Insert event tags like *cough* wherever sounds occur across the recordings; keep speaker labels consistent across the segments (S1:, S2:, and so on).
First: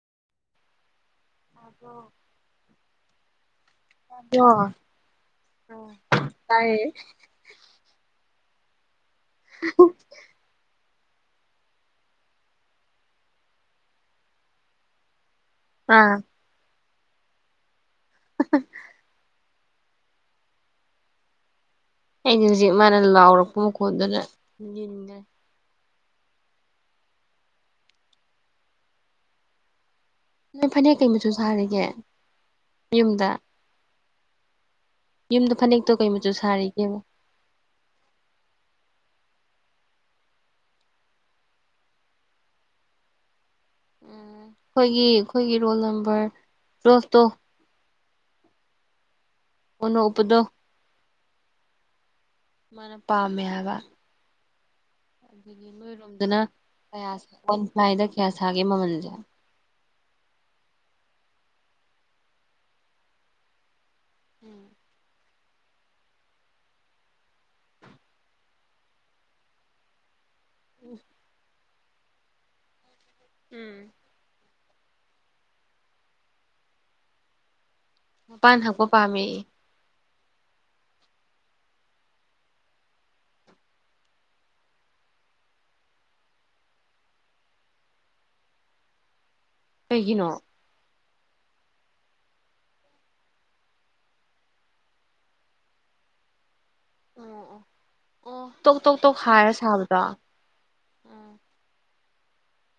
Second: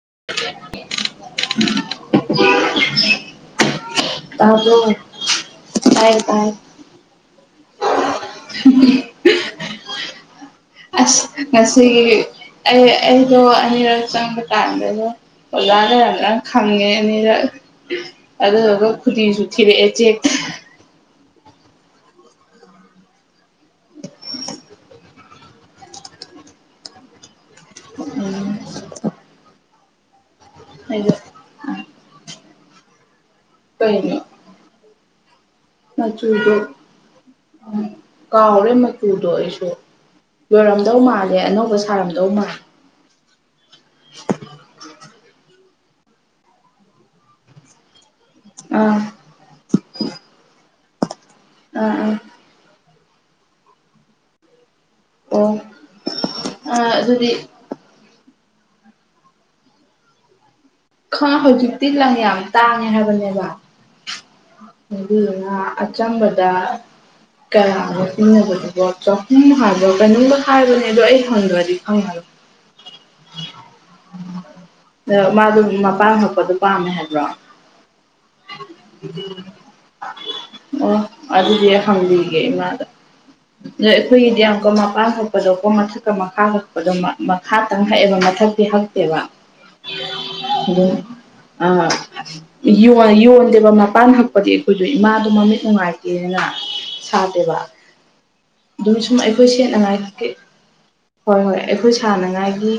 S1: *inaudible*
S2: ꯇꯥꯕ꯭ꯔꯣ ꯇꯥꯕ꯭ꯔꯣ
S1: ꯇꯥꯏ ꯇꯥꯏ
S2: ꯇꯥꯏꯌꯦ
S1: *inaudible*
S2: *unintelligible*
S1: ꯑꯁ ꯉꯁꯤ ꯑꯩ ꯑꯩꯗꯣ ꯑꯅꯤꯔꯛ ꯆꯪꯕ ꯀꯥꯟꯗꯅꯦ ꯑꯣꯖꯥꯅ ꯌꯥꯝ
S2: ꯑꯥ
S1: ꯂꯥꯏ ꯈꯪꯉꯦ ꯑꯅꯤꯔꯛ ꯑꯗꯨꯗꯨꯒ ꯈꯨꯗꯤꯁꯨ ꯊꯤꯔꯛꯑꯦ ꯆꯦꯛꯇ
S2: ꯑꯩꯗꯤ ꯍꯧꯖꯤꯛ ꯃꯥꯅ ꯂꯥꯎꯔꯛꯄ ꯃꯈꯣꯟꯗꯨꯅ ꯅꯤꯟꯒꯔꯦ
S1: ꯎꯝ
S2: ꯅꯣꯏ ꯐꯅꯦꯛ ꯀꯩ ꯃꯆꯨ ꯁꯥꯔꯤꯒꯦ ꯌꯨꯝꯗ
S1: ꯀꯩꯅꯣ
S2: ꯌꯨꯝꯗ ꯐꯅꯦꯛꯇꯣ ꯀꯩ ꯃꯆꯨ
S1: ꯃꯆꯨꯗꯣ
S2: ꯁꯥꯔꯤꯒꯦꯕ
S1: ꯀꯥꯎꯔꯦ ꯃ ꯆꯨꯗꯣ ꯑꯩꯁꯨ ꯂꯣꯏꯔꯝꯗꯧ ꯃꯥꯜꯂꯦ ꯑꯅꯧꯕ ꯁꯥꯔꯝꯗꯧ ꯃꯥꯜꯂꯦ *inaudible*
S2: ꯎꯝ ꯑꯩꯈꯣꯏꯒꯤ ꯑꯩꯈꯣꯏꯒꯤ ꯔꯣꯜ ꯅꯝꯕꯔ ꯇꯨꯋꯦꯜꯐ ꯇꯣ
S1: ꯑꯥ
S2: ꯑꯣꯅꯣꯛ ꯎꯞꯄꯗꯣ
S1: ꯎꯝ ꯎꯝ
S2: ꯃꯥꯅ ꯄꯥꯝꯃꯦ ꯍꯥꯏꯕ
S1: ꯑꯣ
S2: ꯑꯗꯒꯤ ꯅꯣꯏꯔꯣꯝꯗꯅ
S1: ꯑꯥ
S2: ꯀꯌꯥ
S1: ꯑꯗꯨꯗꯤ
S2: ꯋꯥꯟꯄꯂꯥꯏꯗ ꯀꯌꯥ ꯁꯥꯒꯦ ꯃꯃꯜꯁꯦ
S1: ꯈ ꯍꯧꯖꯤꯛꯇꯤ ꯂꯪ ꯌꯥꯝ ꯇꯥꯡꯉꯦ ꯍꯥꯏꯕꯅꯦꯕ ꯑꯗꯨ ꯑ ꯑꯆꯝꯕꯗ ꯀꯌꯥ ꯑꯣꯏꯗꯣꯏꯅꯣꯕ ꯑꯗꯨꯕꯨ ꯆꯥꯍꯨꯝ ꯍꯥꯏꯕꯔ ꯀꯩꯅꯣꯝꯒ ꯍꯥꯏꯕꯅꯦ ꯑꯗꯣ ꯑꯩ ꯍꯪꯗ꯭ꯔꯗꯤ ꯈꯪꯉꯔꯣꯏ
S2: ꯎꯝ
S1: ꯑ ꯃꯥꯗꯨ ꯃꯄꯥꯟ ꯍꯛꯄꯗꯣ ꯄꯥꯝꯃꯦ ꯍꯥꯏꯕ꯭ꯔꯣ
S2: ꯃꯄꯥꯟ ꯍꯛꯄ ꯄꯥꯝꯃꯦꯌꯦ
S1: ꯑꯣ ꯑꯗꯨꯗꯤ ꯑꯩ ꯍꯪꯕꯤꯒꯦ ꯏꯃꯥꯗ ꯑꯗꯣ ꯑꯩꯈꯣꯏꯒꯤꯗꯤ ꯑꯃꯨꯛꯀ ꯃꯄꯥꯟ ꯍꯛꯄꯗꯀꯣ ꯃꯊꯛꯀ ꯃꯈꯥ ꯍꯛꯄꯗꯣ ꯃꯈꯥ ꯇꯪ ꯍꯛꯑꯦꯕ ꯃꯊꯛꯇꯤ ꯍꯛꯇꯦꯕ
S2: ꯀꯩꯒꯤꯅꯣ
S1: ꯑꯗꯨꯝ ꯑ ꯌꯣꯟ ꯌꯣꯟꯗꯦꯕ ꯃꯄꯥꯟ ꯍꯛꯄꯗꯤ ꯑꯩꯈꯣꯏꯁꯨ ꯏꯃꯥꯗꯣ ꯃꯃꯤꯠ ꯅꯨꯡꯉꯥꯏꯇꯦꯅ
S2: ꯑꯣ
S1: ꯁꯥꯗꯦꯕ
S2: ꯑꯣ ꯇꯣꯛ ꯇꯣꯛ
S1: ꯑꯗꯨꯝ
S2: ꯇꯣꯛ
S1: ꯁꯨꯝ ꯑꯩꯈꯣꯏ
S2: ꯍꯥꯏꯔ
S1: ꯁꯦꯠꯅꯉꯥꯏ
S2: ꯁꯥꯕꯗꯣ
S1: ꯈꯛꯀꯤ ꯍꯣꯏ ꯍꯣꯏ ꯑꯩꯈꯣꯏ ꯑꯩꯈꯣꯏ ꯁꯥꯟꯅꯉꯥꯏꯒꯤ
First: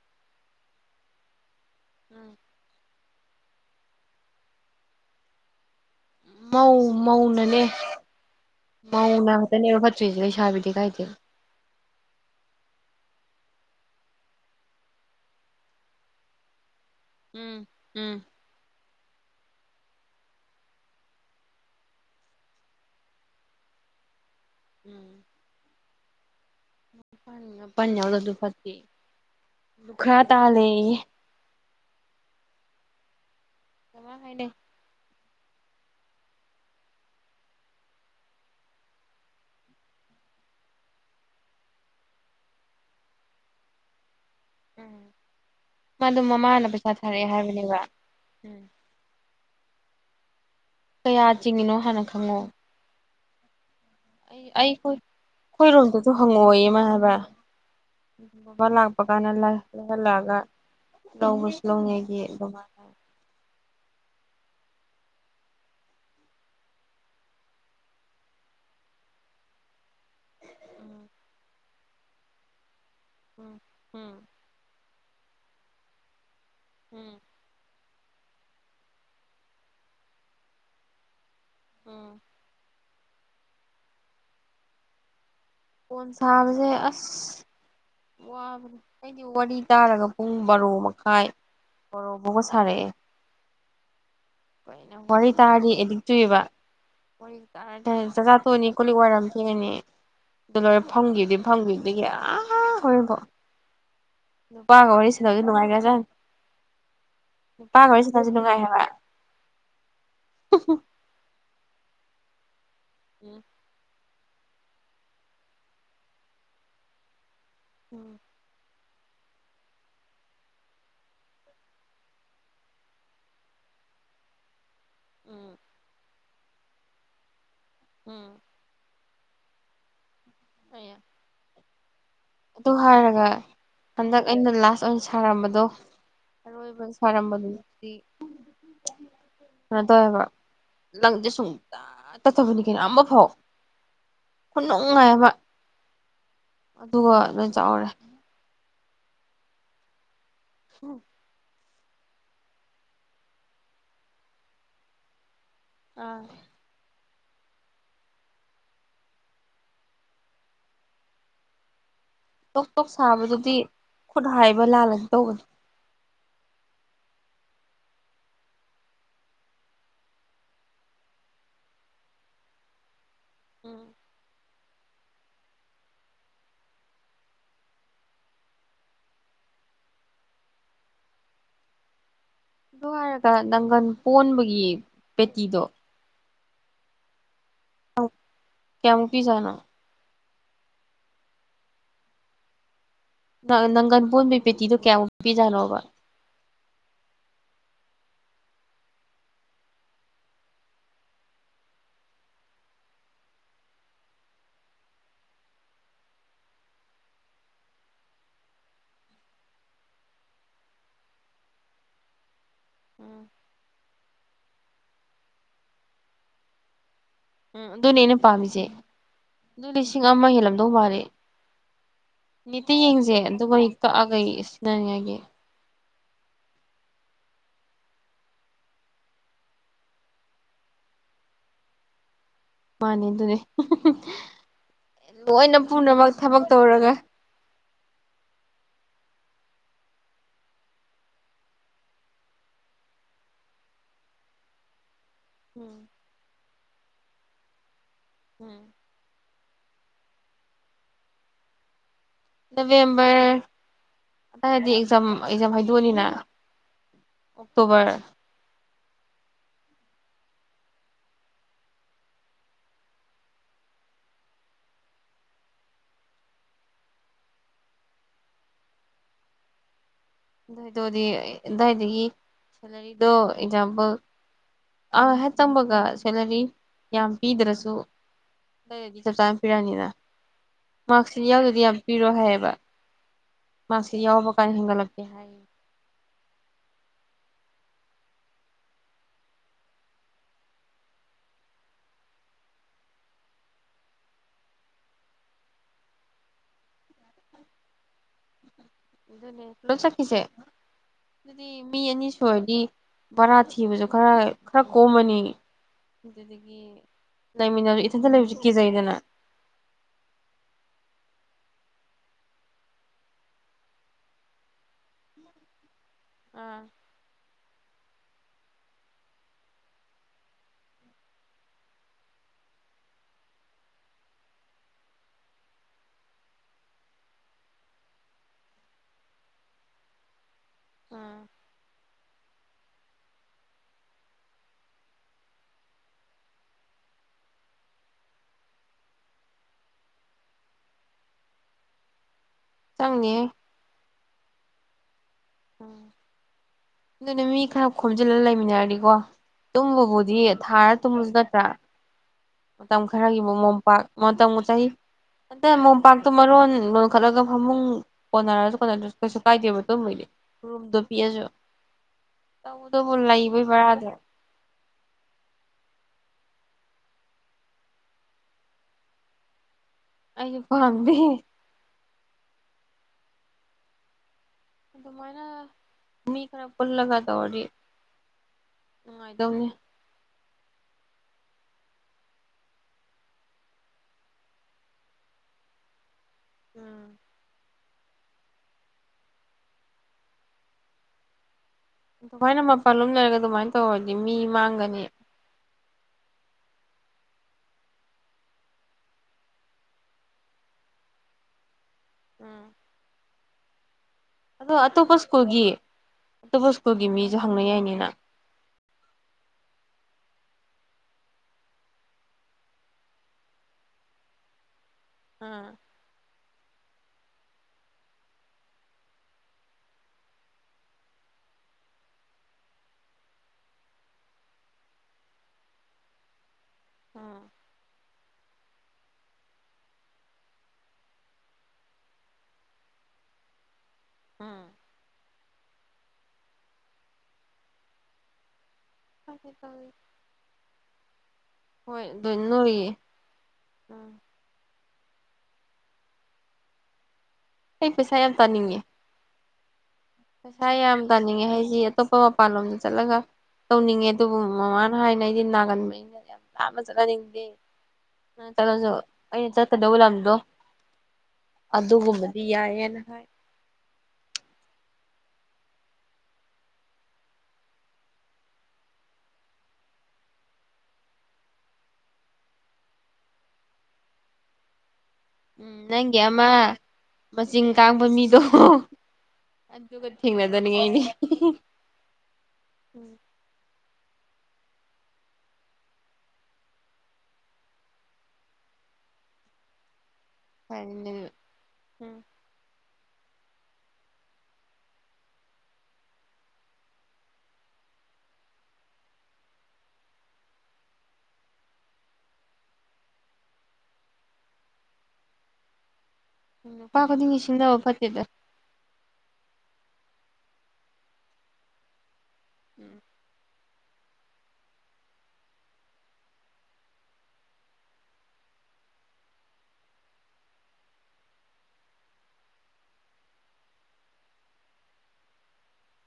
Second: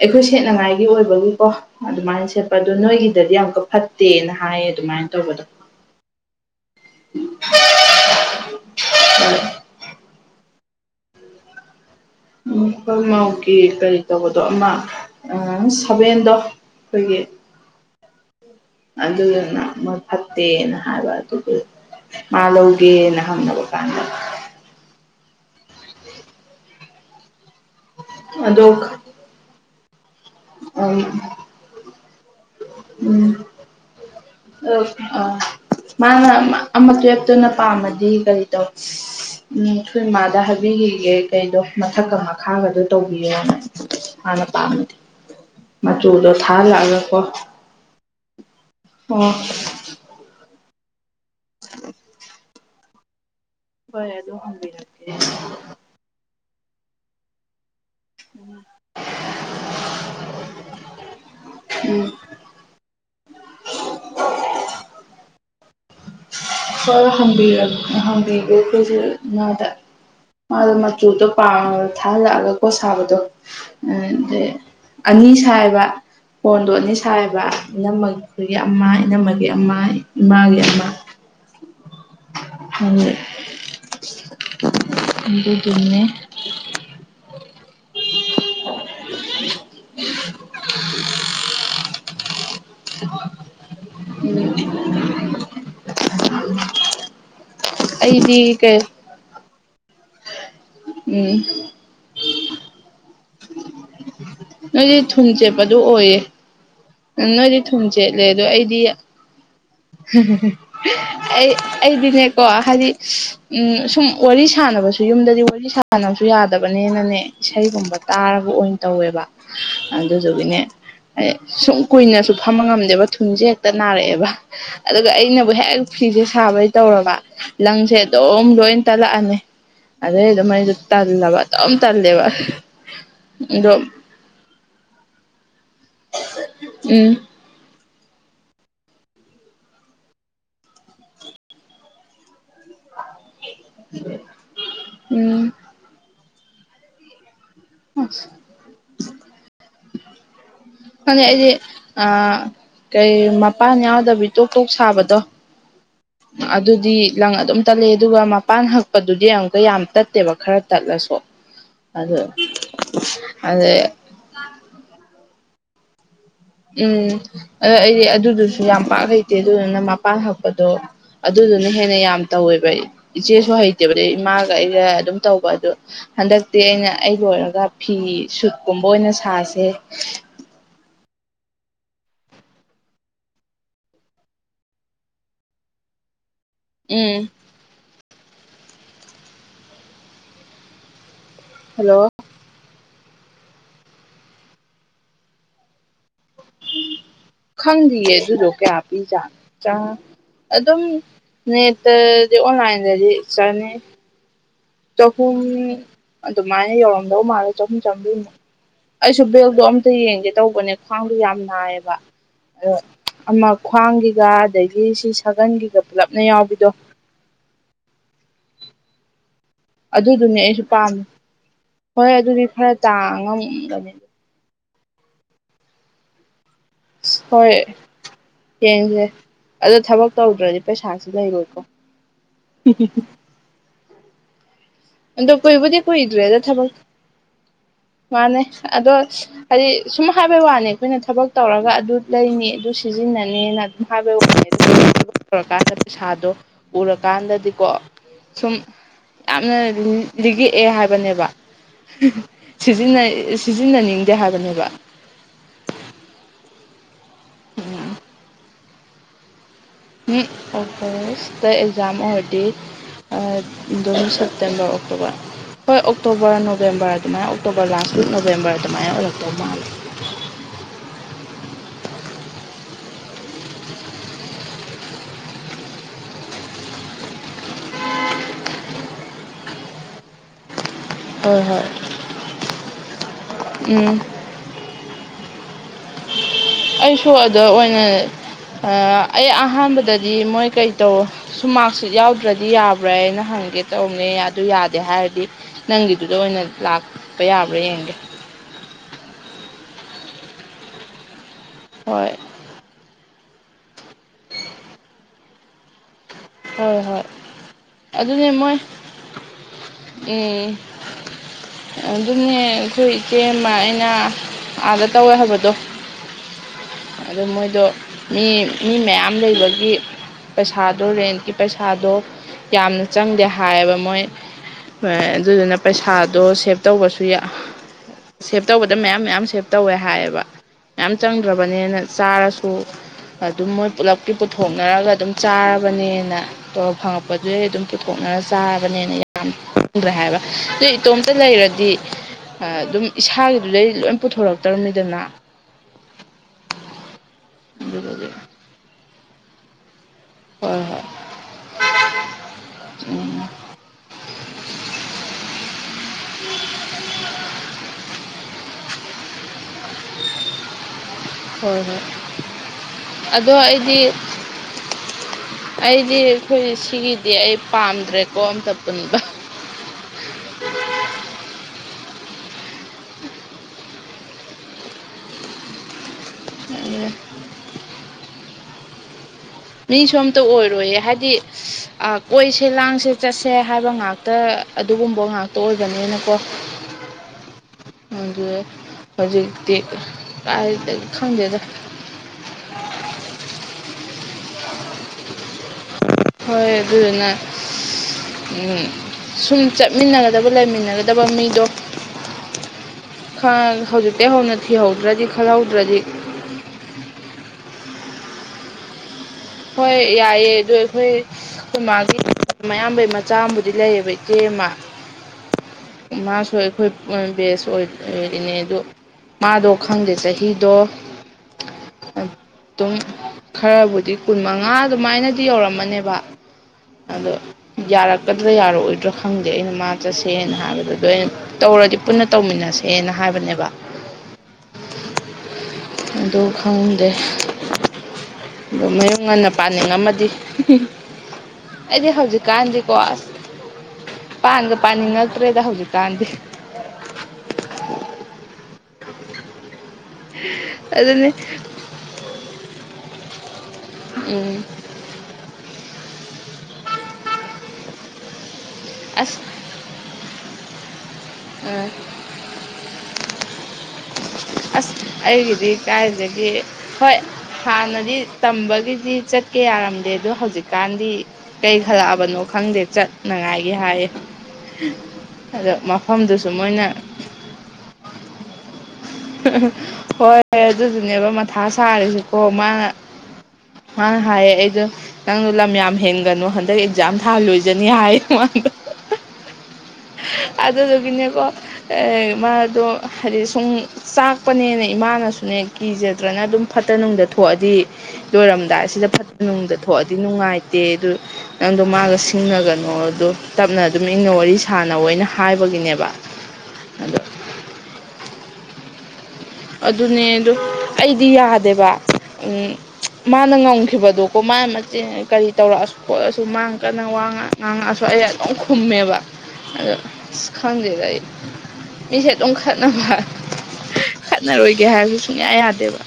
S1: ꯑꯩꯈꯣꯏ ꯁꯦꯠꯅꯉꯥꯏꯒꯤ ꯑꯣꯏꯕꯒꯤꯀꯣ ꯑꯗꯨꯃꯥꯏꯅ ꯁꯦꯠꯄ ꯑꯗꯣ ꯅꯣꯏꯒꯤ ꯗꯗꯤ ꯑꯃꯨꯛꯀ ꯐꯠꯇꯦꯅ ꯍꯥꯏꯌꯦ ꯑꯗꯨꯃꯥꯏꯅ ꯇꯧꯕꯗꯣ
S2: ꯃꯧ ꯃꯧꯅꯅꯦ ꯃꯧꯅ ꯈꯛꯇꯅꯦꯕ ꯐꯠꯇ꯭ꯔꯤꯁꯦ ꯂꯩꯁꯕꯤ ꯂꯩꯁꯥꯕꯤꯗꯤ ꯀꯥꯏꯗꯦ
S1: ꯎꯝ ꯑꯩꯈꯣꯏ ꯃꯧꯒꯤ ꯀꯔꯤ ꯇꯧꯕꯗꯣ ꯑꯃ ꯎ ꯁꯚꯦꯟꯗꯣ
S2: ꯎꯝ ꯎꯝ
S1: ꯑꯗꯨꯅ ꯐꯠꯇꯦꯅ ꯍꯥꯏꯕ ꯑꯗꯨꯕꯨ ꯃꯥ ꯂꯧꯒꯦꯅ ꯍꯪꯅꯕ ꯀꯥꯟꯗ
S2: ꯎꯝ ꯃꯄꯥꯟ ꯌꯥꯎꯗꯕꯗꯨ
S1: ꯑꯗꯣ
S2: ꯐꯠꯇꯦ ꯈ꯭ꯔ ꯇꯥꯍꯜꯂꯦꯌꯦ
S1: ꯎꯝ
S2: ꯑꯗꯨꯃꯥꯏ ꯍꯥꯏꯅꯩ
S1: *unintelligible* ꯃꯥꯅ ꯑꯃ ꯇꯨꯌꯦꯞꯇꯨꯅ ꯄꯥꯝꯃꯗꯤ ꯀꯔꯤ ꯇꯧ ꯎꯝ ꯑꯩꯈꯣꯏꯃꯥꯗ ꯍꯥꯏꯕꯤꯈꯤꯒꯦ ꯀꯩꯗꯣ ꯃꯊꯛꯀ ꯃꯈꯥꯒꯗꯣ ꯇꯧꯕꯤꯌꯣꯅ ꯍꯥꯟꯅ ꯄꯥꯝꯃꯥꯗꯤ
S2: ꯎꯝ ꯃꯥꯗꯣ
S1: ꯃꯆꯨꯗꯣ
S2: ꯃꯃꯥꯅ ꯄꯩꯁꯥ
S1: ꯊꯥꯍꯜꯂꯛꯑꯒꯀꯣ
S2: ꯊꯥꯔꯛꯑꯦ *inaudible*
S1: ꯑꯣ
S2: ꯀꯌꯥ ꯆꯤꯡꯉꯤꯅꯣ ꯍꯥꯟꯅ ꯈꯪꯉꯛꯑꯣ
S1: ꯍꯣꯏ ꯑꯗꯨ
S2: ꯑꯩ ꯑꯩꯏ
S1: ꯍꯪꯕꯤꯔꯛꯀꯦ
S2: ꯑꯩꯈꯣꯏꯔꯣꯝꯗꯁꯨ ꯍꯪ ꯉꯣꯌꯦ ꯃꯅꯥ ꯍꯥꯏꯕꯥ ꯃꯥ ꯂꯥꯛꯄ ꯀꯥꯟꯗ ꯂꯩꯍꯜꯂꯛꯑꯒ ꯂꯧꯕꯁꯨ
S1: ꯎꯝ
S2: ꯂꯧꯅꯒꯤ ꯑꯗꯨꯃꯥꯏꯅ
S1: ꯍꯣꯏ ꯍꯪꯕꯤꯔꯛ ꯍꯪꯕꯤꯒꯦ ꯑꯩꯈꯣꯏꯁꯨ ꯏꯃꯥꯗ ꯃꯥꯗꯣ ꯃꯆꯨꯗꯨ ꯄꯥꯝ ꯊꯥꯍꯜꯂꯛꯑꯒꯀꯣ ꯁꯥꯕꯗꯣ ꯑꯅꯤ ꯁꯥꯏꯌꯦꯕ ꯀꯣꯟꯗꯣ ꯑꯅꯤ ꯁꯥꯏꯌꯦꯕ ꯏꯅꯝꯃ ꯑꯩꯈꯣꯏꯒꯤ ꯑꯃ ꯏꯅꯝꯃꯥꯒꯤ ꯑꯃ ꯏꯃꯥꯒꯤ ꯑꯃ
S2: ꯎꯝ *inaudible*
S1: *unintelligible* ꯑꯗꯨ ꯗꯨꯅꯦ
S2: ꯋꯥꯕ ꯑꯩꯗꯤ ꯋꯥꯔꯤ ꯇꯥꯔꯒ ꯄꯨꯡ ꯕꯥꯔꯣ ꯃꯈꯥꯏ ꯕꯥꯔꯣ ꯐꯥꯎꯕ ꯁꯥꯔꯛꯑꯦ ꯋꯥꯔꯤ ꯇꯥꯔꯗꯤ ꯑꯦꯗꯤꯛ ꯆꯨꯏꯌꯦꯕ ꯆꯥꯛꯆ
S1: ꯑꯩꯗꯤ
S2: ꯇꯣꯛꯑꯅꯤ
S1: ꯀꯩ
S2: ꯀꯣꯜꯂꯤꯛ ꯋꯥꯏꯔꯝ ꯐꯦꯡꯂꯅꯤ ꯑꯗꯨ ꯂꯣꯏꯔ
S1: ꯎꯝ
S2: ꯐꯝꯈꯤꯕꯗꯩꯩ ꯐꯝꯈꯤꯕꯗꯒꯤ ꯑ ꯍꯣꯔꯦꯟ ꯐꯥꯎ
S1: ꯅꯣꯏꯗꯤ ꯊꯨꯟ ꯆꯦꯠꯄꯗꯨ
S2: ꯅꯨꯡꯉꯥꯏꯒ꯭ꯔꯖꯥꯠꯅꯤ
S1: ꯑꯣꯏꯌꯦ ꯅꯣꯏꯗꯤ ꯊꯨꯟ
S2: ꯅꯨꯄꯥꯒ ꯋꯥꯔꯤ
S1: ꯆꯦꯠꯂꯦ
S2: ꯁꯥꯟꯅꯕꯁꯦ
S1: ꯑꯗꯣ
S2: ꯅꯨꯡꯉꯥꯏ
S1: ꯑꯩꯗꯤ
S2: ꯍꯥꯏꯕ
S1: *unintelligible* ꯑꯩ ꯑꯩꯗꯤꯅꯦꯀꯣ ꯍꯥꯏꯗꯤ ꯎꯝ ꯁꯨꯝ ꯋꯥꯔꯤ ꯁꯥꯟꯅꯕꯁꯨ ꯌꯨꯝꯗꯗꯤ ꯋꯥꯔꯤ ꯁꯥꯟꯅꯕꯁꯨ ꯌꯥꯗꯕꯅꯤꯅꯅꯦ ꯏꯁꯩꯒꯨꯝꯕ
S2: ꯎꯝ
S1: ꯇꯥꯔꯕ ꯑꯣꯏꯅ ꯇꯧꯋꯦꯕ ꯑꯗꯨꯗꯨꯒꯤꯅꯦ ꯑꯩ ꯁꯨꯝ ꯀꯨꯏꯅꯁꯨ ꯐꯝꯃ ꯉꯝꯗꯦꯕ ꯊꯨꯟꯁꯦ ꯍꯦꯛꯇ ꯅꯥꯔꯛꯑꯦꯕ ꯑꯗꯨꯒ
S2: ꯎꯝ
S1: ꯑꯩꯅꯕꯨ ꯍꯦꯛ ꯐꯤꯁꯦ ꯁꯥꯕꯩ ꯇꯧꯔꯕ ꯂꯪꯁꯦ
S2: ꯎꯝ
S1: ꯑꯗꯨꯝ ꯂꯣꯏ ꯇꯜꯂꯛ ꯑꯅꯤ ꯑꯗꯨꯗꯩ ꯑꯩꯁꯨ
S2: ꯑꯩꯌꯥ
S1: ꯇꯜꯂꯕ ꯑꯗꯨꯝ ꯇꯜꯂꯦꯕ
S2: ꯑꯗꯨ ꯍꯥꯏꯔꯒ
S1: ꯑꯗꯣ
S2: ꯍꯟꯗꯛ ꯑꯩꯅ ꯂꯥꯁ ꯑꯣꯏꯅ ꯁꯥꯔꯝꯕꯗꯣ ꯑꯔꯣꯏꯕ
S1: ꯎꯝ
S2: ꯁꯥꯔꯝꯕꯗꯨꯕꯨꯗꯤ
S1: *inaudible*
S2: ꯀꯩꯅꯣ ꯇꯧꯋꯦꯕ ꯂꯪꯁꯦ ꯁꯨꯡꯇꯠ ꯇꯠꯇꯕꯅꯤ ꯀꯩꯅꯣ ꯑꯃ ꯐꯥꯎ ꯈꯨꯅꯨꯡꯉꯥꯏ ꯑꯃꯥ
S1: ꯎꯝ
S2: ꯑꯗꯨꯒ ꯂꯣꯏ ꯆꯥꯛꯍꯧꯔꯦ
S1: ꯑꯁ ꯈꯪꯗꯦ ꯑꯩꯗꯤ ꯑꯥ ꯀꯩ ꯃꯄꯥꯟ ꯌꯥꯎꯗꯕꯤ ꯇꯣꯛ ꯇꯣꯛ ꯁꯥꯕꯗꯣ
S2: ꯑꯥ
S1: ꯑꯗꯨꯗꯤ ꯂꯪ ꯑꯗꯨꯝ ꯇꯠꯂꯦ ꯑꯗꯨꯒ ꯃꯄꯥꯟ ꯍꯛꯄꯗꯨꯗꯤ ꯑꯃꯨꯛꯀ ꯌꯥꯝ ꯇꯠꯇꯦꯕ ꯈꯔ ꯇꯠꯂꯁꯨ ꯑꯗꯨ
S2: ꯇꯣꯛ ꯇꯣꯛ ꯁꯥꯕꯗꯨꯗꯤ
S1: ꯑꯗꯩ
S2: ꯈꯨꯠ ꯍꯥꯏꯕ ꯂꯥꯜꯂꯁꯨ ꯇꯧꯕꯅꯤ
S1: ꯎꯝ ꯑꯗ ꯑꯩꯗꯤ ꯑꯗꯨꯗꯨꯁꯨ ꯌꯥꯝ ꯄꯥꯛ ꯍꯩꯇꯦ ꯑꯗꯨꯗꯨꯅ ꯃꯄꯥꯟ ꯍꯛꯄꯗꯣ ꯑꯗꯨ ꯑꯗꯨꯅ ꯍꯦꯟꯅ ꯌꯥꯝ ꯇꯧꯋꯦꯕ ꯑꯩꯗꯤ ꯏꯆꯦꯁꯨ
S2: ꯎꯝ
S1: ꯍꯩꯇꯦꯕ ꯑꯗꯩꯩ ꯏꯃꯥ ꯒ ꯑꯩꯒ ꯑꯗꯨꯝ ꯇꯧꯕ ꯑꯗꯣ ꯍꯟꯗꯛꯇꯤ ꯑꯩꯅ ꯑꯩ ꯂꯣꯏꯔꯒ ꯐꯤ ꯁꯨꯠꯀꯨꯝꯕ ꯑꯣꯏꯅ ꯁꯥ ꯁꯦ
S2: ꯑꯗꯨ ꯍꯥꯏꯔꯒ ꯅꯪꯒꯟ ꯄꯣꯟꯕꯒꯤ ꯄꯦꯇꯤꯗꯣ
S1: ꯎꯝ
S2: ꯀꯌꯥꯃꯨꯛ ꯄꯤꯖꯥꯠꯅꯣ
S1: ꯍꯜꯂꯣ
S2: ꯅꯪꯒꯟ ꯄꯣꯟꯕꯒꯤ ꯄꯦꯇꯤꯗꯨꯣ ꯀꯌꯥꯃꯨꯛ ꯄꯤꯖꯥꯠꯅꯣꯕ
S1: ꯈꯪꯗꯦꯌꯦ ꯑꯗꯨꯗꯣ ꯀꯌꯥ ꯄꯤꯖꯥꯠꯅꯣ ꯆꯥ ꯑꯗꯨꯝ ꯅꯦꯠꯇꯗꯤ ꯑꯣꯟꯂꯥꯏꯟꯗꯗꯤ ꯆꯥꯅꯤ ꯆꯍꯨꯝ ꯑꯗꯨꯃꯥꯏꯅ ꯌꯧꯔꯝꯗꯧ ꯃꯥꯜꯂꯦ ꯆꯍꯨꯝ ꯆꯥꯝꯕ꯭ꯔꯤꯃꯨꯛ ꯑꯩꯁꯨ ꯕꯦꯜꯗꯣ ꯑꯝꯇ ꯌꯦꯡꯒꯦ ꯇꯧꯕꯅꯦ ꯈ꯭ꯋꯥꯡꯗꯣ ꯌꯥꯝ ꯅꯥꯏꯌꯦꯕ ꯑ
S2: ꯎꯝ
S1: ꯑꯃ ꯈ꯭ꯋꯥꯡꯒꯤꯒ ꯑꯗꯒꯤ ꯁꯤ ꯁꯥꯒꯟꯒꯤꯒ ꯄꯨꯂꯞꯅ ꯌꯥꯎꯕꯤꯗꯣ
S2: ꯎꯝ ꯑꯗꯨꯅꯦ ꯑꯩꯅ ꯄꯥꯝꯃꯤꯁꯦ ꯑꯗꯨ ꯂꯤꯁꯤꯡ ꯑꯃ
S1: ꯑꯗꯨꯗꯨꯅꯦ ꯑꯩꯁꯨ
S2: ꯍꯦꯜꯂꯝꯗꯧ ꯃꯥꯜꯂꯦ
S1: ꯄꯥꯝꯃꯤ ꯍꯣꯏ ꯑꯗꯨꯗꯤ
S2: ꯅꯦꯠꯇ
S1: ꯈꯔ
S2: ꯌꯦꯡꯁꯦ ꯑꯗꯨꯒ
S1: ꯇꯥꯡꯉꯝꯒꯅꯤ
S2: ꯀꯛꯑꯒ ꯁꯤꯖꯤꯟꯅꯅꯤꯡꯉꯥꯏꯒꯤ
S1: ꯍꯣꯏ ꯌꯦꯡꯁꯦ ꯑꯗꯨ ꯊꯕꯛ ꯇꯧꯗ꯭ꯔꯗꯤ ꯄꯩꯁꯥꯁꯨ ꯂꯩꯔꯣꯏꯀꯣ
S2: ꯃꯥꯅꯤ ꯑꯗꯨꯅꯦ
S1: ꯑꯗꯣ
S2: ꯂꯣꯏꯅ
S1: ꯀꯨꯣꯏꯕꯨꯗꯤ
S2: ꯄꯨꯝꯅꯃꯛ
S1: ꯀꯨꯏꯗ꯭ꯔꯦꯗ ꯊꯕꯛ
S2: ꯇꯧꯔꯒ
S1: ꯃꯥꯅꯦ ꯑꯗꯣ ꯍꯥꯏꯗꯤ ꯁꯨꯝ ꯍꯥꯏꯕꯩ ꯋꯥꯅꯤ ꯑꯩꯈꯣꯏꯅ ꯊꯕꯛ ꯇꯧꯔꯒ ꯑꯗꯨ ꯂꯩꯅꯤ ꯑꯗꯨ ꯁꯤꯖꯤꯟꯅꯅꯤꯅ *unintelligible* ꯇꯧꯔꯀꯥꯟꯗ
S2: ꯎꯝ
S1: ꯄꯩꯁꯥꯗꯣ ꯎꯔꯀꯥꯟꯗꯗꯤꯀꯣ ꯁꯨꯝ
S2: ꯎꯝ
S1: ꯌꯥꯝꯅ ꯂꯤꯛꯑꯛꯑꯦ ꯍꯥꯏꯕꯅꯦꯕ ꯁꯤꯖꯤꯟꯅ
S2: ꯅꯕꯦꯝꯕꯔ
S1: ꯁꯤꯖꯤꯟꯅꯅꯤꯡꯗꯦ ꯍꯥꯏꯕꯅꯦꯕ
S2: ꯑꯗꯥꯏꯗꯤ ꯑꯦꯛꯖꯥꯝ ꯑꯦꯛꯖꯥꯝ ꯍꯥꯏꯗꯣꯛꯑꯅꯤꯅ ꯑꯣꯛꯇꯣꯕꯔ
S1: ꯎꯝ ꯍꯨꯝ ꯑꯣꯇꯣꯕꯔꯁꯤꯗꯥ ꯑꯦꯛꯖꯥꯝ ꯑꯣꯏꯔꯗꯤ ꯑꯥ ꯑꯗꯨꯝ ꯁꯦꯞꯇꯦꯝꯕꯔ ꯑꯣꯛꯇꯣꯕꯔ ꯍꯣꯏ ꯑꯣꯛꯇꯣꯕꯔ ꯅꯣꯕꯦꯝꯕꯔ ꯑꯗꯨꯃꯥꯏꯅ ꯑꯣꯛꯇꯣꯕꯔ ꯂꯥꯁ ꯋꯤꯛ ꯅꯣꯕꯦꯝꯕꯔ ꯑꯗꯨꯃꯥꯏꯅ ꯑꯣꯏꯔꯛꯇꯧ ꯃꯥꯜꯂꯦ
S2: ꯑꯗꯨꯏꯗꯣꯗꯤ ꯑꯗꯨꯋꯥꯏꯗꯒꯤ ꯁꯦꯂꯔꯤꯗꯣ ꯑꯦꯛꯖꯥꯝꯄꯜ ꯑꯥ ꯍꯦꯛ ꯆꯪꯕꯒ ꯁꯦꯂꯔꯤ ꯌꯥꯝ ꯄꯤꯗ꯭ꯔꯁꯨ ꯈꯔ ꯂꯩꯔꯗꯤ ꯆꯞ ꯆꯥꯅ ꯄꯤꯔꯛꯑꯅꯤꯅ ꯃꯥꯔꯛꯁꯤꯠ
S1: ꯍꯣꯏ
S2: ꯌꯥꯎꯗꯗꯤ
S1: ꯍꯣꯏ
S2: ꯌꯥꯝ ꯄꯤꯔꯣꯏ ꯍꯥꯏꯌꯦꯕ
S1: ꯎꯝ
S2: ꯃꯥꯔꯛꯁꯤꯠ ꯌꯥꯎꯕ ꯀꯥꯟꯗ ꯍꯦꯟꯒꯠꯂꯛ ꯍꯥꯏꯌꯦ
S1: ꯑꯩꯁꯨ ꯑꯗꯨꯗ ꯑꯣꯏꯅꯥ *inaudible* ꯑꯩ ꯑꯍꯥꯟꯕꯗꯗꯤ ꯃꯣꯏ ꯀꯩ ꯇꯧ ꯁꯨꯝ ꯃꯥꯔꯛꯁꯤꯠ ꯌꯥꯎꯗ꯭ꯔꯗꯤ ꯌꯥꯕ꯭ꯔ ꯍꯥꯏꯅ ꯍꯪꯉ ꯌꯦꯡꯒꯦ ꯇꯧꯋꯦ ꯑꯗꯨ ꯌꯥꯗꯦ ꯍꯥꯏꯔꯗꯤ ꯅꯪꯒꯤꯗꯨꯗ ꯑꯣꯏꯅ ꯂꯥꯛꯄ ꯌꯥꯕ꯭ꯔꯥ ꯌꯦꯡꯒꯦ *inaudible*
S2: ꯑꯗꯨꯅꯦ ꯄꯨ ꯂꯣꯏ ꯆꯠꯈꯤꯁꯦ ꯑꯗꯨꯗꯤ ꯃꯤ ꯑꯅꯤ
S1: ꯍꯣꯏ
S2: ꯁꯨꯔꯗꯤ ꯕꯔꯥ ꯊꯤꯕꯁꯨ ꯈꯔ ꯈꯔ ꯀꯣꯝꯃꯅꯤ ꯑꯗꯨꯗꯒꯤ
S1: ꯍꯣꯏ ꯍꯣꯏ
S2: ꯂꯩꯃꯤꯟꯅꯁꯨ ꯏꯊꯟꯇ
S1: ꯑꯗꯨꯅꯦ
S2: ꯂꯩꯕꯁꯨ
S1: ꯃꯣꯏ
S2: ꯀꯤꯖꯩꯗꯅ
S1: *inaudible* ꯑꯗꯨꯅꯦ ꯑꯩꯈꯣꯏ ꯏꯆꯦ ꯑꯃ ꯑꯩꯅ ꯑꯥꯗ ꯇꯧꯋꯦ ꯍꯥꯏꯕꯗꯣ
S2: ꯑꯥ
S1: ꯑꯗꯨ ꯃꯣꯏꯗꯣ ꯃꯤ ꯃꯤ ꯃꯌꯥꯝ ꯂꯩꯕꯒꯤ ꯄꯩꯁꯥꯗꯣ ꯔꯦꯟ ꯄꯩꯁꯥꯗꯣ ꯌꯥꯝꯅ ꯆꯪꯗꯦ ꯍꯥꯏꯌꯦꯕ ꯃꯣꯏ ꯑꯗꯨꯗꯨꯅ ꯄꯩꯁꯥꯗꯣ ꯁꯦꯚ ꯇꯧꯕꯁꯨ ꯌꯥꯝ ꯁꯦꯞ ꯇꯧꯕꯗ ꯃꯌꯥꯝ ꯃꯌꯥꯝ ꯁꯦꯞ ꯇꯧꯋꯦ ꯍꯥꯏꯌꯦꯕ ꯃꯌꯥꯝ
S2: ꯑꯥ
S1: ꯆꯪꯗ꯭ꯔꯕꯅꯦꯅ ꯆꯥꯔꯁꯨ ꯑꯗꯨꯝ ꯃꯣꯏ ꯄꯨꯂꯞꯀꯤ ꯄꯨꯊꯣꯛꯅꯔꯒ ꯑꯗꯨꯝ ꯆꯥꯔꯕꯅꯦꯅ ꯐꯪꯉꯛꯄꯗꯨ ꯑꯗꯨꯝ ꯄꯨꯤꯊꯣꯛꯅꯒ ꯆꯥꯕꯅꯦꯅ ꯌꯥꯝ ꯈꯪꯗ꯭ꯔꯦ ꯍꯥꯏꯕ ꯑꯗꯨ ꯏꯇꯣꯝ ꯂꯩꯔꯗꯤ ꯑꯗꯨꯝ
S2: ꯆꯪꯅꯤꯍꯦ
S1: ꯏꯁꯥꯒꯤꯗꯨꯗꯩ ꯂꯣꯏ ꯄꯨꯊꯣꯔꯛꯇꯧꯅꯤꯗꯅ
S2: ꯎꯝ ꯑꯗꯨꯅꯦ ꯃꯤ ꯈꯔ
S1: ꯑꯗꯨꯗꯨꯒꯤ
S2: ꯈꯣꯝꯖꯤꯜꯂ ꯂꯩꯃꯤꯟꯅꯔꯗꯤꯀꯣ ꯇꯨꯝꯕꯕꯨ ꯗꯤ
S1: ꯍꯣꯏ
S2: ꯊꯥꯔ
S1: ꯍꯣꯏ
S2: ꯇꯨꯝꯃꯁꯨ ꯅꯠꯇ꯭ꯔꯥ ꯃꯇꯝ ꯈꯔꯒꯤ
S1: ꯎꯝ
S2: ꯃꯣꯝꯄꯥꯛ ꯃꯇꯝ ꯆꯍꯤ ꯑꯗ ꯃꯣꯝꯄꯥꯛꯇꯨ ꯃꯔꯣꯟ ꯂꯣꯟꯈꯠꯂꯒ ꯐꯃꯨꯡ ꯀꯣꯟꯅꯔ ꯀꯣꯟꯅꯗ꯭ꯔꯁꯨ ꯀꯩꯁꯨ ꯀꯥꯏꯗꯦꯕ ꯇꯨꯝꯕꯩꯗꯤ ꯄꯤꯛꯑꯁꯨ
S1: ꯍꯣꯏ ꯍꯣꯏ
S2: ꯇꯧꯗꯕꯨ
S1: ꯑꯗꯣ
S2: ꯂꯩꯕꯒꯤ
S1: ꯑꯩꯗꯤ
S2: ꯕꯥꯔꯥꯁꯦ
S1: ꯑꯩꯗꯤ ꯑꯩꯈꯣꯏ ꯁꯤꯒꯤꯗꯤ ꯑꯩ ꯄꯥꯝꯗ꯭ꯔꯦꯀꯣ ꯑꯝꯇ ꯄꯨꯟꯕ
S2: ꯑꯩꯁꯨ ꯄꯥꯝꯗꯦ
S1: *inaudible*
S2: ꯑꯗꯨꯃꯥꯏꯅ ꯃꯤ ꯈꯔ
S1: ꯑꯗꯨꯅ
S2: ꯄꯨꯜꯂꯒ ꯇꯧꯔꯗꯤ ꯅꯨꯡꯉꯥꯏ
S1: ꯃꯤꯁꯨ ꯑꯝꯇ ꯑꯣꯏꯔꯣꯏꯌꯦ ꯍꯥꯏ ꯍꯥꯏꯗꯤ ꯀꯣꯏꯁꯦ ꯂꯥꯡꯁꯦ ꯆꯠꯁꯦ ꯍꯥꯏꯕ ꯉꯥꯛꯇ ꯑꯗꯨꯒꯨꯝꯕ ꯉꯥꯛꯇ ꯑꯣꯏꯕꯅꯤꯅꯀꯣ
S2: ꯎꯝ
S1: ꯑꯗꯨ ꯍꯧꯖꯤꯛꯇꯤ ꯀꯥꯏ ꯈꯪꯗꯦꯗ
S2: ꯑꯗꯨꯃꯥꯏꯅ ꯃꯄꯥꯟ ꯂꯣꯝ ꯂꯩꯔꯒ ꯑꯗꯨꯃꯥꯏꯅ ꯇꯧꯔꯗꯤ ꯃꯤ ꯃꯥꯡꯒꯅꯤ
S1: ꯍꯣꯏ ꯑꯗꯨꯗꯨꯅ ꯁꯨꯝ ꯆꯠꯃꯤꯟꯅꯒꯗꯕ ꯂꯩꯃꯤꯟꯅꯒꯗꯕ ꯃꯤꯗꯣ
S2: ꯎꯝ
S1: ꯍꯧꯖꯤꯛꯇꯤ ꯍꯧꯅ
S2: ꯑꯗꯣ ꯑꯇꯣꯞꯄ
S1: ꯊꯤꯍꯧꯗ꯭ꯔꯗꯤ ꯈꯜꯍꯧꯗ꯭ꯔꯗꯤ
S2: ꯐꯪꯅ ꯌꯥꯏꯅꯤꯅ
S1: ꯍꯣꯏ ꯌꯥꯏꯑꯦ ꯑꯗꯣ ꯑꯩꯈꯣꯏ ꯈꯣꯏꯃꯥꯒꯤ ꯃꯌꯥꯝꯕꯩ ꯃꯆꯥ ꯑꯃꯕꯨꯗꯤ ꯂꯩꯌꯦꯕ ꯏꯆꯦ ꯑꯃ
S2: ꯑꯥ
S1: ꯃꯥꯁꯨ ꯑꯩꯈꯣꯏ ꯑꯣꯢꯔꯝ ꯕꯦꯁ ꯑꯣꯏ ꯑꯣꯏꯔꯤꯅꯦ ꯑꯗꯨ ꯃꯥꯗꯣ ꯈꯪꯗꯦ ꯆꯍꯤꯗꯣ ꯑꯗꯨꯝ ꯈꯔꯕꯨꯗꯤ ꯀꯨꯟꯃꯉꯥ ꯑꯗꯨꯃꯥꯏꯅꯗꯤ ꯌꯧꯔꯝꯃꯅꯦꯕ ꯑꯗꯣ
S2: ꯑꯥ
S1: ꯌꯥꯔꯛꯀꯗ꯭ꯔꯥ ꯌꯥꯔꯑꯣꯏꯗ꯭ꯔꯣ ꯈꯪꯗꯦ ꯑꯩꯅ ꯃꯥ ꯆꯠꯁꯦꯅ ꯍꯥꯏꯕꯗꯣ ꯑꯗꯣ ꯑꯩꯅ ꯇꯧꯔꯗꯤ ꯄꯨꯟꯅ ꯇꯧꯃꯤꯟꯅꯁꯦꯅ ꯍꯥꯏꯕꯅꯦꯕ
S2: ꯎꯝ
S1: ꯑꯗꯨ ꯈꯪꯗꯦ ꯗꯨ ꯃꯌꯨꯝ ꯉꯟꯅ
S2: ꯑꯥ
S1: ꯄꯥꯅꯤꯡꯉꯝꯃꯗꯤ
S2: ꯍꯣꯏ
S1: ꯑꯩꯗꯤ
S2: ꯑꯗꯨ ꯅꯣꯏ
S1: ꯍꯧꯖꯤꯛꯀꯥꯟꯗꯤꯀꯣ ꯑꯁ
S2: ꯎꯝ
S1: ꯄꯥꯟꯅꯤꯡꯉꯛꯇ꯭ꯔꯦꯗ ꯍꯧꯖꯤꯛꯀꯥꯟꯗꯤ
S2: ꯑꯩ ꯄꯩꯁꯥ ꯌꯥꯝ ꯇꯥꯟꯅꯤꯡꯉꯦ ꯄꯩꯁꯥ ꯌꯥꯝ
S1: ꯑꯗꯨꯅꯤ
S2: ꯇꯥꯟꯅꯤꯡꯉꯦ ꯍꯥꯏꯗꯤ ꯑꯇꯣꯞꯄ ꯃꯄꯥꯟꯂꯣꯝꯗ ꯆꯠꯂꯒ ꯇꯧꯅꯤꯡꯉꯦ ꯑꯗꯨꯕꯨ
S1: ꯎꯝ
S2: ꯃꯃꯥꯅ ꯍꯥꯏꯅ ꯑꯩꯗꯤ ꯅꯥꯒꯟꯕꯅꯤꯅ ꯌꯥꯝ ꯂꯥꯞꯅ ꯆꯠꯍꯟꯅꯤꯡꯗꯦ ꯆꯠꯂꯁꯨ
S1: ꯑꯁ
S2: ꯑꯩꯅ ꯆꯠꯀꯗꯧꯕ ꯂꯝꯗꯣ ꯑꯗꯨꯒꯨꯝꯕꯗꯤ ꯌꯥꯏꯌꯦꯅ ꯍꯥꯏ
S1: ꯑꯁ ꯑꯩꯒꯤꯗꯤ ꯀꯥꯏꯗꯒꯤ ꯍꯣꯏ ꯍꯥꯟꯅꯗꯤ ꯇꯝꯕꯒꯤꯗꯤ ꯆꯠꯀꯦ ꯌꯥꯔꯝ ꯗꯦꯗꯣ ꯍꯧꯖꯤꯛꯀꯥꯟꯗꯤ ꯀꯩ ꯈꯜꯂꯛꯑꯕꯅꯣ ꯈꯪꯗꯦ ꯆꯠꯅꯉꯥꯏꯒꯤ ꯍꯥꯏꯌꯦ *unintelligible*
S2: ꯎꯝ ꯅꯪꯒꯤ ꯑꯃ
S1: ꯃꯐꯝꯗꯨꯁꯨ ꯃꯣꯏꯅ
S2: ꯃꯆꯤꯟ ꯀꯥꯡꯕ ꯃꯤꯗꯣ ꯑꯗꯨꯒ
S1: ꯍꯣꯏ
S2: ꯊꯦꯡꯅꯗꯅꯤꯡꯉꯥꯏꯅꯤ
S1: ꯑꯗꯨꯗꯨꯅꯦꯕ ꯃꯊꯥ ꯁꯥꯔꯤꯁꯤꯀꯣ ꯃꯥꯅ ꯃꯥꯅ ꯍꯥꯏꯌꯦ ꯑꯩꯗꯣ ꯅꯪꯗꯣ ꯂꯝ ꯌꯥꯝ ꯍꯦꯟꯒꯅꯨ ꯍꯟꯗꯛ ꯑꯦꯛꯖꯥꯝ ꯊꯥꯍꯜꯂꯣꯏꯖꯅꯤ ꯍꯥꯏꯌꯦ ꯃꯥꯗꯣ ꯑꯗꯨꯗꯨꯒꯤꯅꯦꯀꯣ
S2: ꯎꯝ
S1: ꯑꯦ ꯃꯥꯗꯣ ꯍꯥꯏꯗꯤ ꯁꯨꯝ ꯆꯥꯛꯄꯅꯦꯅꯦ ꯏꯃꯥꯅꯁꯨꯅꯦ ꯀꯤꯖꯗ꯭ꯔꯅ ꯑꯗꯨꯝ ꯐꯠꯇ ꯅꯨꯡꯗ ꯊꯣꯛꯑꯗꯤ ꯂꯣꯏꯔꯝꯗꯥꯏꯁꯤꯗ ꯐꯠꯇ ꯅꯨꯡꯗ ꯊꯣꯛꯑꯗꯤ ꯅꯨꯡꯉꯥꯏꯇꯦ ꯑꯗꯨ ꯅꯪꯗꯣ ꯃꯥꯒ ꯁꯤꯡꯅꯒꯅꯣ ꯑꯗꯨ ꯇꯞꯅ ꯑꯗꯨꯝ ꯏꯪꯅ ꯋꯥꯔꯤ ꯁꯥꯟꯅꯧꯋꯣꯢꯅ ꯍꯥꯏꯕꯒꯤꯅꯦꯕ
S2: ꯅꯨꯄꯥꯥ
S1: ꯑꯗꯣ
S2: ꯈꯨꯗꯤꯡꯒꯤ ꯁꯤꯡꯅꯕ ꯐꯠꯇꯦꯗ
S1: ꯑꯗꯨꯅꯦ ꯑꯗꯨ ꯑꯩꯗꯤ ꯌꯥꯗꯦꯕ ꯎꯝ ꯃꯥꯅ ꯉꯝ ꯈꯤꯕꯗꯣꯀꯣ ꯃꯥꯅ ꯃꯆꯤꯟ ꯀꯔꯤ ꯇꯧꯔꯛꯑꯁꯨ ꯈꯣꯠꯂꯁꯨ ꯃꯥꯅ ꯀꯟꯅ ꯋꯥꯉꯥꯡ ꯉꯥꯡꯉꯛꯑꯁꯨ ꯑꯩ ꯑꯗꯨꯝ ꯈꯨꯝ ꯃꯦꯕ ꯑꯗꯨ ꯑꯁ ꯈꯪꯗꯦꯗ ꯑꯩ ꯃꯤꯁꯦ ꯑꯗꯨꯝ ꯈꯠꯅꯕ ꯈꯠꯅꯔꯣꯏꯒꯦ ꯍꯥꯏꯔꯁꯨ ꯁꯨꯡꯌꯥ ꯌꯥꯗꯦꯕ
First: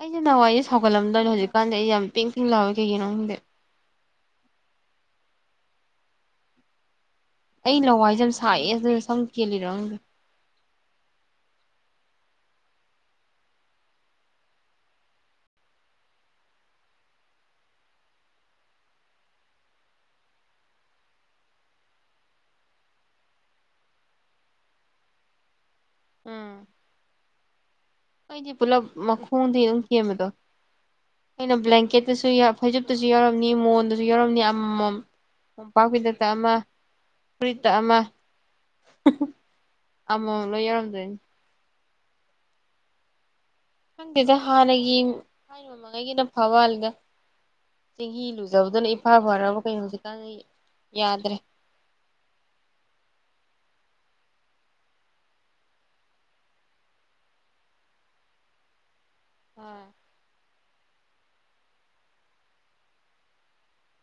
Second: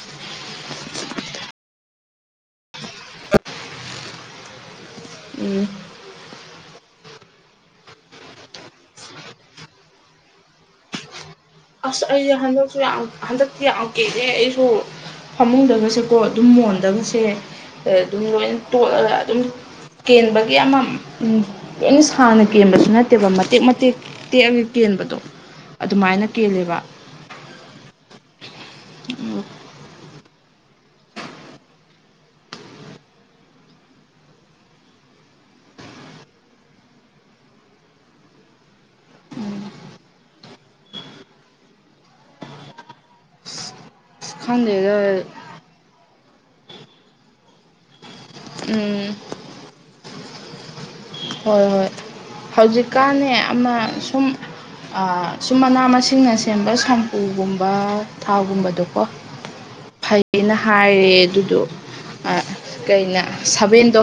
S2: ꯑꯩꯖꯦ ꯅꯍꯥꯟꯋꯥꯏꯖꯦ ꯁꯥꯎꯒꯜꯂꯝꯗꯝꯅꯦ ꯍꯧꯖꯤꯛꯀꯥꯟꯗꯤ ꯑꯩ ꯌꯥꯝ ꯄꯤꯡ ꯄꯤꯡ ꯂꯥꯎꯋꯦ ꯀꯩꯒꯤꯅꯣ ꯈꯪꯗꯦ
S1: ꯎꯝ
S2: ꯑꯩ ꯂꯋꯥꯏꯖꯦ ꯌꯥꯝ ꯁꯥꯏꯌꯦ ꯑꯗꯨꯅ ꯁꯝ ꯀꯦꯜꯂꯤꯔ ꯈꯪꯗꯦ
S1: ꯑꯁ ꯑꯩꯖꯦ ꯍꯟꯗꯛꯁꯨ ꯌꯥꯝ ꯍꯟꯗꯛꯇꯤ ꯌꯥꯝ ꯀꯦꯜꯂꯦ ꯑꯩꯁꯨ ꯐꯃꯨꯡꯗꯒꯁꯦꯀꯣ ꯑꯗꯨꯝ ꯃꯣ ꯃꯣꯟꯗꯒꯁꯦ ꯑꯗꯨꯝ ꯂꯣꯏꯅ ꯇꯣꯠꯂꯒ ꯑꯗꯨꯝ ꯀꯦꯟꯕꯒꯤ ꯑꯃ ꯎꯝ ꯂꯣꯢꯅ ꯁꯥꯡꯅ ꯀꯦꯟꯕꯁꯨ ꯅꯠꯇꯦꯕ ꯃꯇꯦꯛ ꯃꯇꯦꯛ ꯇꯦꯛꯑꯒ ꯀꯦꯟ ꯍꯦꯟꯕꯗꯣ ꯑꯗꯨꯃꯥꯏꯅ
S2: ꯎꯝ
S1: ꯀꯦꯜꯂꯦꯕ
S2: ꯑꯩꯗꯤ ꯄꯨꯂꯜꯞ ꯃꯈꯣꯡꯗꯩ ꯑꯗꯨꯝ ꯀꯦꯟꯕꯗꯣ ꯑꯩꯅ ꯕ꯭ꯂꯦꯡꯀꯦꯠꯇꯨꯁꯨ ꯌꯥꯎ ꯐꯩꯖꯨꯞꯇꯨꯁꯨ ꯌꯥꯎꯔꯝꯅꯤ ꯃꯣꯟꯗꯁꯨ ꯌꯥꯎꯔꯝꯅꯤ ꯑꯃꯃꯝ ꯃꯣꯝꯄꯥꯛꯐꯤꯗꯛꯇ ꯑꯃ ꯐꯨꯔꯤꯠꯇ ꯑꯃ ꯑꯃꯃꯝ ꯂꯣꯏ ꯌꯥꯎꯔꯝꯗꯣꯏꯅꯤ
S1: ꯑꯁ
S2: ꯈꯪꯗꯦꯗ
S1: ꯈꯪꯗꯦꯗ
S2: ꯍꯥꯟꯅꯒꯤ ꯊꯥꯢꯅ ꯃꯃꯥꯡꯉꯩꯒꯤꯅ ꯐ ꯃꯥꯜꯂꯤꯗ ꯆꯦꯡꯍꯤ ꯂꯨꯖꯕꯗꯨꯅ ꯏꯐ
S1: ꯎꯝ
S2: ꯐꯔꯕ ꯀꯩꯅꯣ ꯍꯨꯖꯤꯛꯀꯥꯟꯗꯒꯤ
S1: ꯍꯣꯏ ꯍꯣꯏ ꯍꯧꯖꯤꯛꯀꯥꯟꯅꯦ ꯑꯃ ꯁꯨꯝ ꯁꯨꯝ ꯃꯅꯥ ꯃꯁꯤꯡꯅ ꯁꯦꯝꯕ ꯁꯝꯄꯨꯒꯨꯝꯕ ꯊꯥꯎꯒꯨꯝꯕꯗꯣꯀꯣ ꯐꯩ ꯌꯦꯅ ꯍꯥꯏꯔꯦ ꯑꯗꯨꯗꯣ ꯑ ꯀꯩꯅ ꯁꯚꯦꯟꯗꯣ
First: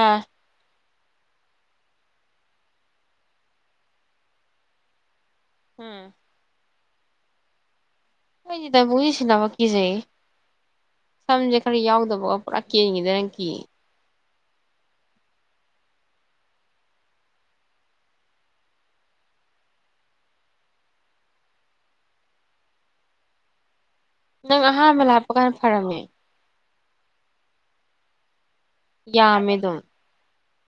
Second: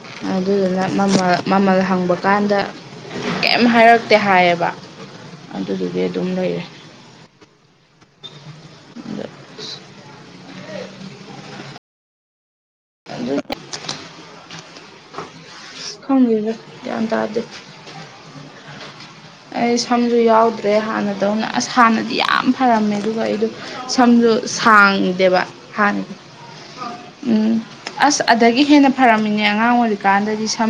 S2: ꯑꯥ
S1: ꯑꯗꯨꯗꯨꯅ ꯃꯃꯜ ꯃꯃꯜ ꯍꯪꯕ ꯀꯥꯟꯗ ꯀꯩꯝ ꯍꯥꯏꯔꯛꯇꯦ ꯍꯥꯏꯑꯕ ꯑꯗꯨꯗꯨꯒꯤ
S2: ꯎꯝ
S1: ꯑꯗꯨꯝ ꯂꯩꯔꯦ
S2: ꯑꯩꯗꯤ *unintelligible* ꯁꯤꯟꯅꯕ ꯀꯤꯖꯩꯌꯦ ꯁꯝꯖꯦ ꯈꯔ ꯌꯥꯎꯗꯕ ꯄꯨꯔꯥ ꯀꯦꯟꯒꯤꯗ꯭ꯔꯅ
S1: ꯑꯗꯨ
S2: ꯀꯤꯌꯦ
S1: ꯈꯪꯗꯦꯗ ꯒ꯭ꯌꯥꯟ ꯇꯥꯗꯦ ꯑꯩ ꯁꯝꯖꯨ ꯌꯥꯎꯗ꯭ꯔꯦ ꯍꯥꯟꯅꯗꯧꯅ ꯑꯁ ꯍꯥꯟꯅꯗꯤ ꯌꯥꯝ ꯐꯔꯝꯃꯦ ꯑꯗꯨꯒ ꯑꯩꯗꯣ ꯁꯝꯗꯣ
S2: ꯅꯪ ꯑꯍꯥꯟꯕ ꯂꯥꯛꯄ
S1: ꯁꯥꯡꯗꯦꯕ
S2: ꯀꯥꯟꯗ ꯐꯔꯝꯃꯦ
S1: ꯍꯥꯟꯅ ꯎꯝ ꯑꯁ ꯑꯗꯒꯤ ꯍꯦꯟꯅ ꯐꯔꯝꯃꯤꯅꯦ
S2: ꯌꯥꯝꯃꯦ
S1: ꯑꯉꯥꯡ
S2: ꯑꯗꯨꯝ
S1: ꯑꯣꯏꯔꯤꯀꯥꯟꯗꯗꯤ ꯁꯝ